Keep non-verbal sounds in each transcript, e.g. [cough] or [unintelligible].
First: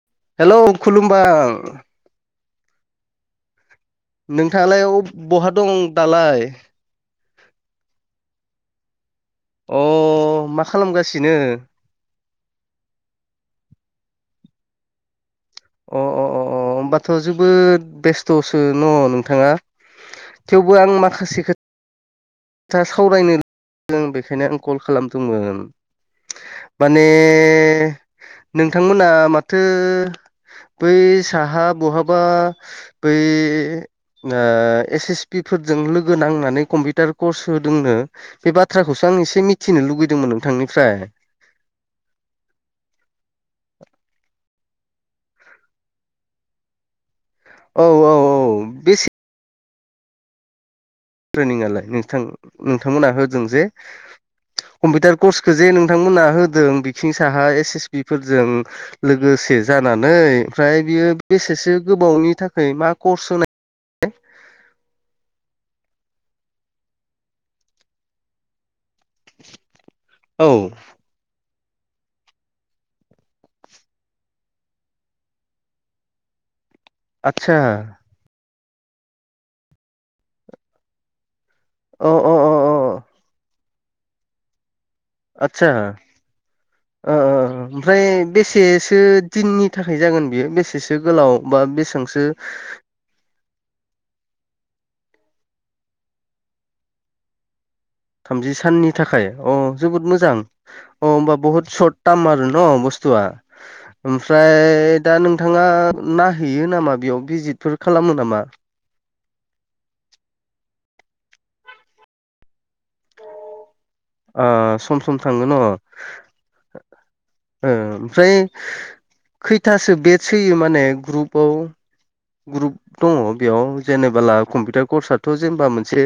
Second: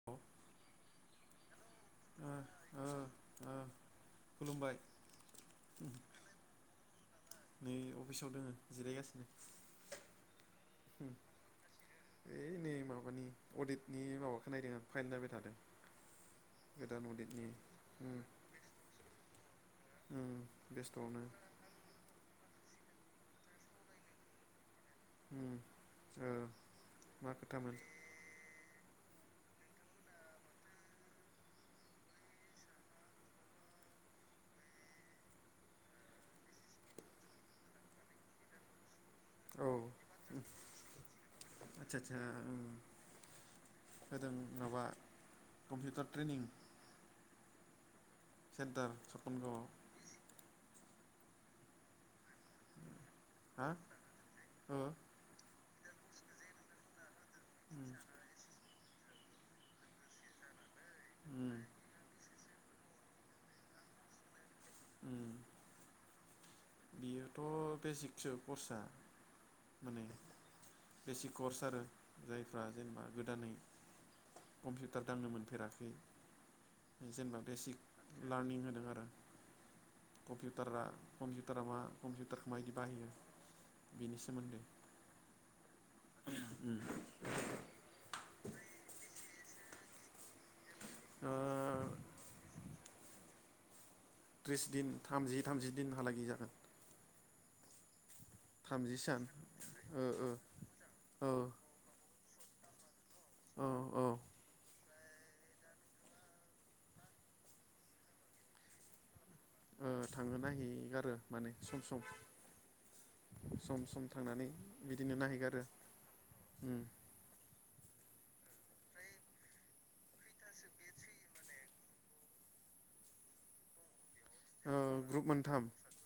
[unintelligible] Hello खुलुमबा [unintelligible] खुलुमबाय नोंथाङालाय अब बहा दं दालाय? नै अफिसाव दोङो जिरायगासिनो। अ मा खालामगासिनो? ओइ नै माबानि अडिटनि माबाखौ नायदों आं फाइन नायबाय थादों। अ अ अ अ गोदान होमबाथ' अडिटनि जोबोद उम बेस्थ'सो न' नोंथाङा? उम थेवबो आं बेस्थ'आवनो माखासे खो था सावरायनो [inaudible] बेखायनो आं कल खालाम उम दंमोन ओ माने मा खोथामोन नोंथांमोना माथो बै साहा बहाबा बै आ एस एस पि फोरजों लोगो नांनानै कम्पिटार कर्स होदोंनो बे बाथ्राखौसो आं इसे मिथिनो लुगैदोंमोन नोंथांनिफ्राय। आच्सा सा होदों माबा कम्पिउटार ट्रेनिं। औ औ। सेन्टार बेसे सपनगावआव। ट्रेनिंङालाय नोंथां नोंथांमोना होदों जे हा ओ कम्पिटार कर्सखो जे नोंथांमोना होदों बिथिं साहा एस उम एस बि फोरजों लोगोसे जानानै ओमफ्राय बियो उम बेसेसो गोबावनि थाखाय मा कर्स होनाय उम बेयोथ' बेसिकसो कर्सआ माने औ बेसिक कर्स आरो जायफ्रा जेनेबा गोदानै कम्पिउटार दांनो मोनफेराखै बे जेनेबा आदसा बेसिक लार्निं होदों आरो कपिउटारा कम्पिउटारा मा अ कम्पिउटार अ मायदि अ बाहायो बिनि सोमोन्दो आदसा ओ उम। ओमफ्राय बेसेसो दिननि थाखाय जागोन बेयो बेसेसो ओ गोलाव बा बेसांसो ट्रिस दिन थामजि थामजि दिनहालागै जागोन। थामजि साननि थाखाय अ ओ जोबोद ओ मोजां अ औ होमबा बहुत सर्ट टाम आरो न बस्थुआ? औ औ ओ ओमफ्राय दा नोंथाङा नाहैयो नामा बेयाव भिजिटफोर खालामो नामा? थाङो नाहैगारो माने सम सम सम सम। ओ थांनानै सम बिदिनो सम थाङो न' नायहैगारो उम। ओ ओमफ्राय खैथासो बेटस होयो माने ग्रुपआव? ग्रुप दङ बेयाव जेनेबोला ओ कम्पिउटार ग्रुप कर्सआथ' मोनथाम जेनेबा मोनसे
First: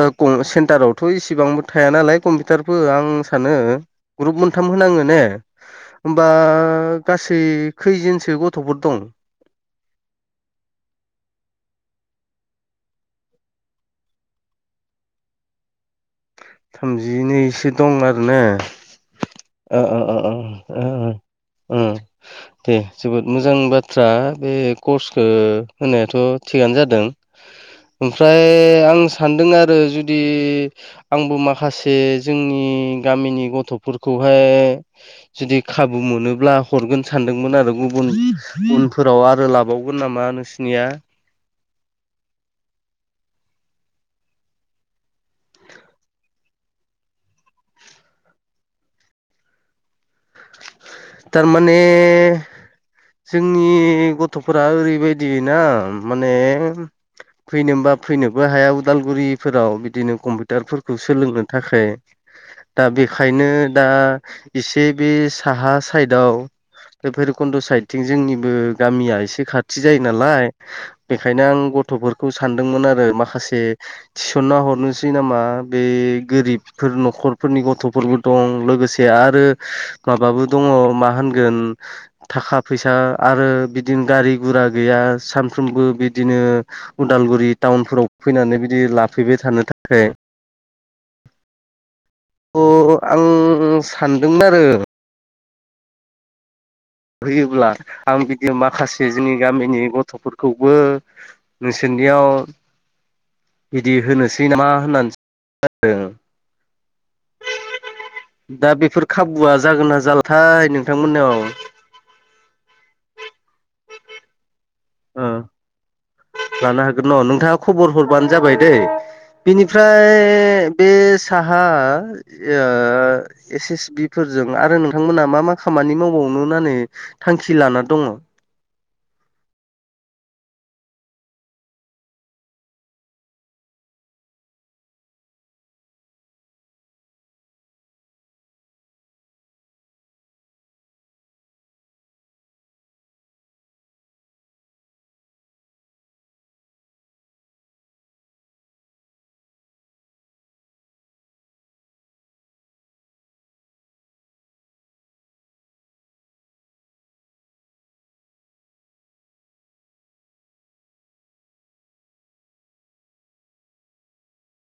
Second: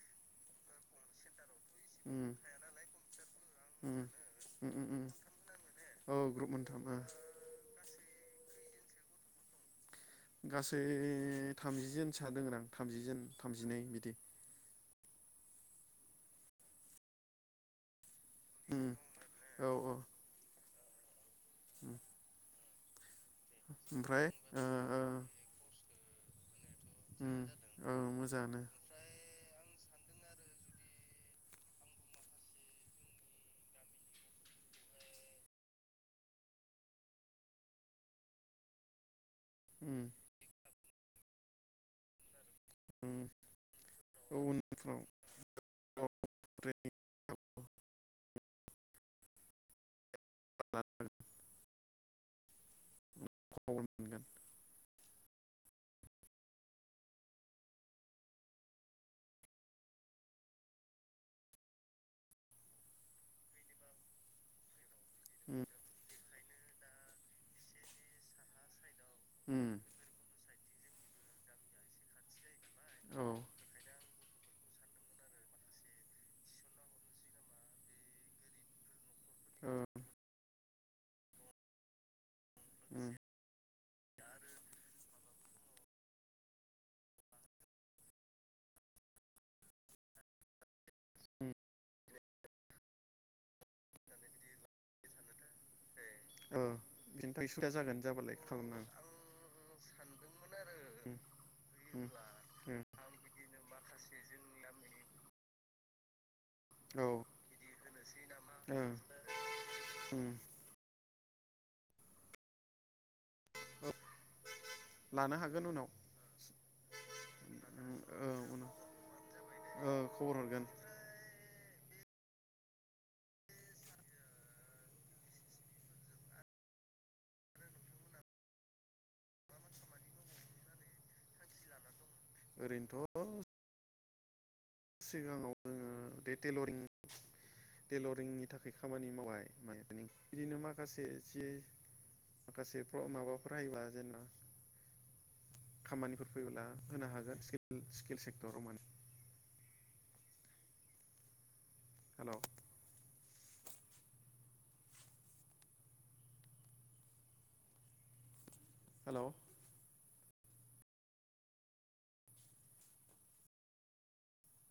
ओ क सेन्टारावथ' इसेबांबो थाया नालाय उम कम्पिउटारबो आं सानो उम ग्रुप मोनथाम उम उम उम होनाङो ने? औ होमबा ग्रुप मोनथाम ओ गासै खैजनसो गथ'फोर दं? गासै थामजिजोनसा दोङोदां थामजिजोन थामजिनै बिदि। थामजिनैसो दं आरोना? ओम। ओ ओ ओ ओ ओ उम ओम दे जोबोद मोजांनि बाथ्रा ओमफ्राय बे ओ ओ कर्सखो होनायाथ' थिगानो जा दों उम औ ओमफ्राय मोजाङानो आं सानदों आरो जुदि आंबो माखासे जोंनि गामिनि गथ'फोर खौहाय जुदि खाबु मोनोब्ला हरगोन सानदोंमोन आरो गुबुन उनफोराव आरो उम लाबावगोन नामा नोंसो थिङा उम औ उनफ्राव खबर थारमाने जोंनि मोनगोन गथ'फोरा ओरैबायदि ना माने फैनोबा फैनोबो हाया उदालगुरिफोराव बिदिनो कम्पिउटारफोरखौ सोलोंनो थाखाय दा बेखायनो दा एसे बे उम साहा साइदाव बे भैरबकुन्द साइदथिं जोंनिबो गामिया एसे एसे उम खाथि जायो नालाय बेखायनो आं गथ'फोरखौ सानदोंमोन आरो माखासे दा थिसनना हरनोसै नामा बे गोरिबफोर न'खरफोरनि गथ'फोरबो दं लोगोसे आरो माबाबो दङ मा होनगोन थाखा फैसा उम आरो बि थिं गारि गुरा गैया सानफ्रोमबो बि दिनो उदालगुरि टाउनफोराव फैनानै बिदि लाफैबाय थानो थाखाय। उम अ आं सानदोंमोन आरो बे सानोथ' ए ओं बिनि थाखाय होयोब्ला सुबिदा जागोन आं जाबालाय बिदि खालामनो माखासे जोंनि आं गामिनि सानदोंमोन गथ'फोरखौबो आरो नोंसोरनियाव ब्ला आं बिदिनो बिदि माखासे होनोसै जोंनि नामा गामि होननानै [unintelligible] दा ओं बेफोर खाबुआ जागोन ना उम जालाथाय नों नोंथां मोननाव [unintelligible] ओ उनाव लानो हागोन न नोंथाङा खबर उम हरबानो ओ जाबाय दैे। उनाव ओ बिनिफ्राय खबर हरगोन बे साहा ओ एस एस बि फोरजों आरो नोंथांमोना मा मा खामानि मावबावनो होननानै थांखि लाना दङ? [unintelligible] [inaudible] ओरैनोथ' सिगाङाव जोङो बे टेलरिं टेलरिंनि थाखाय खामानि मावबाय माने बिदिनो माखासे जि माखासेफ्राव माबाफोर हायोबा जेनबा खामानिफोर फैयोब्ला होनो हागोन स्किल सेक्टराव माने हेल' हेल'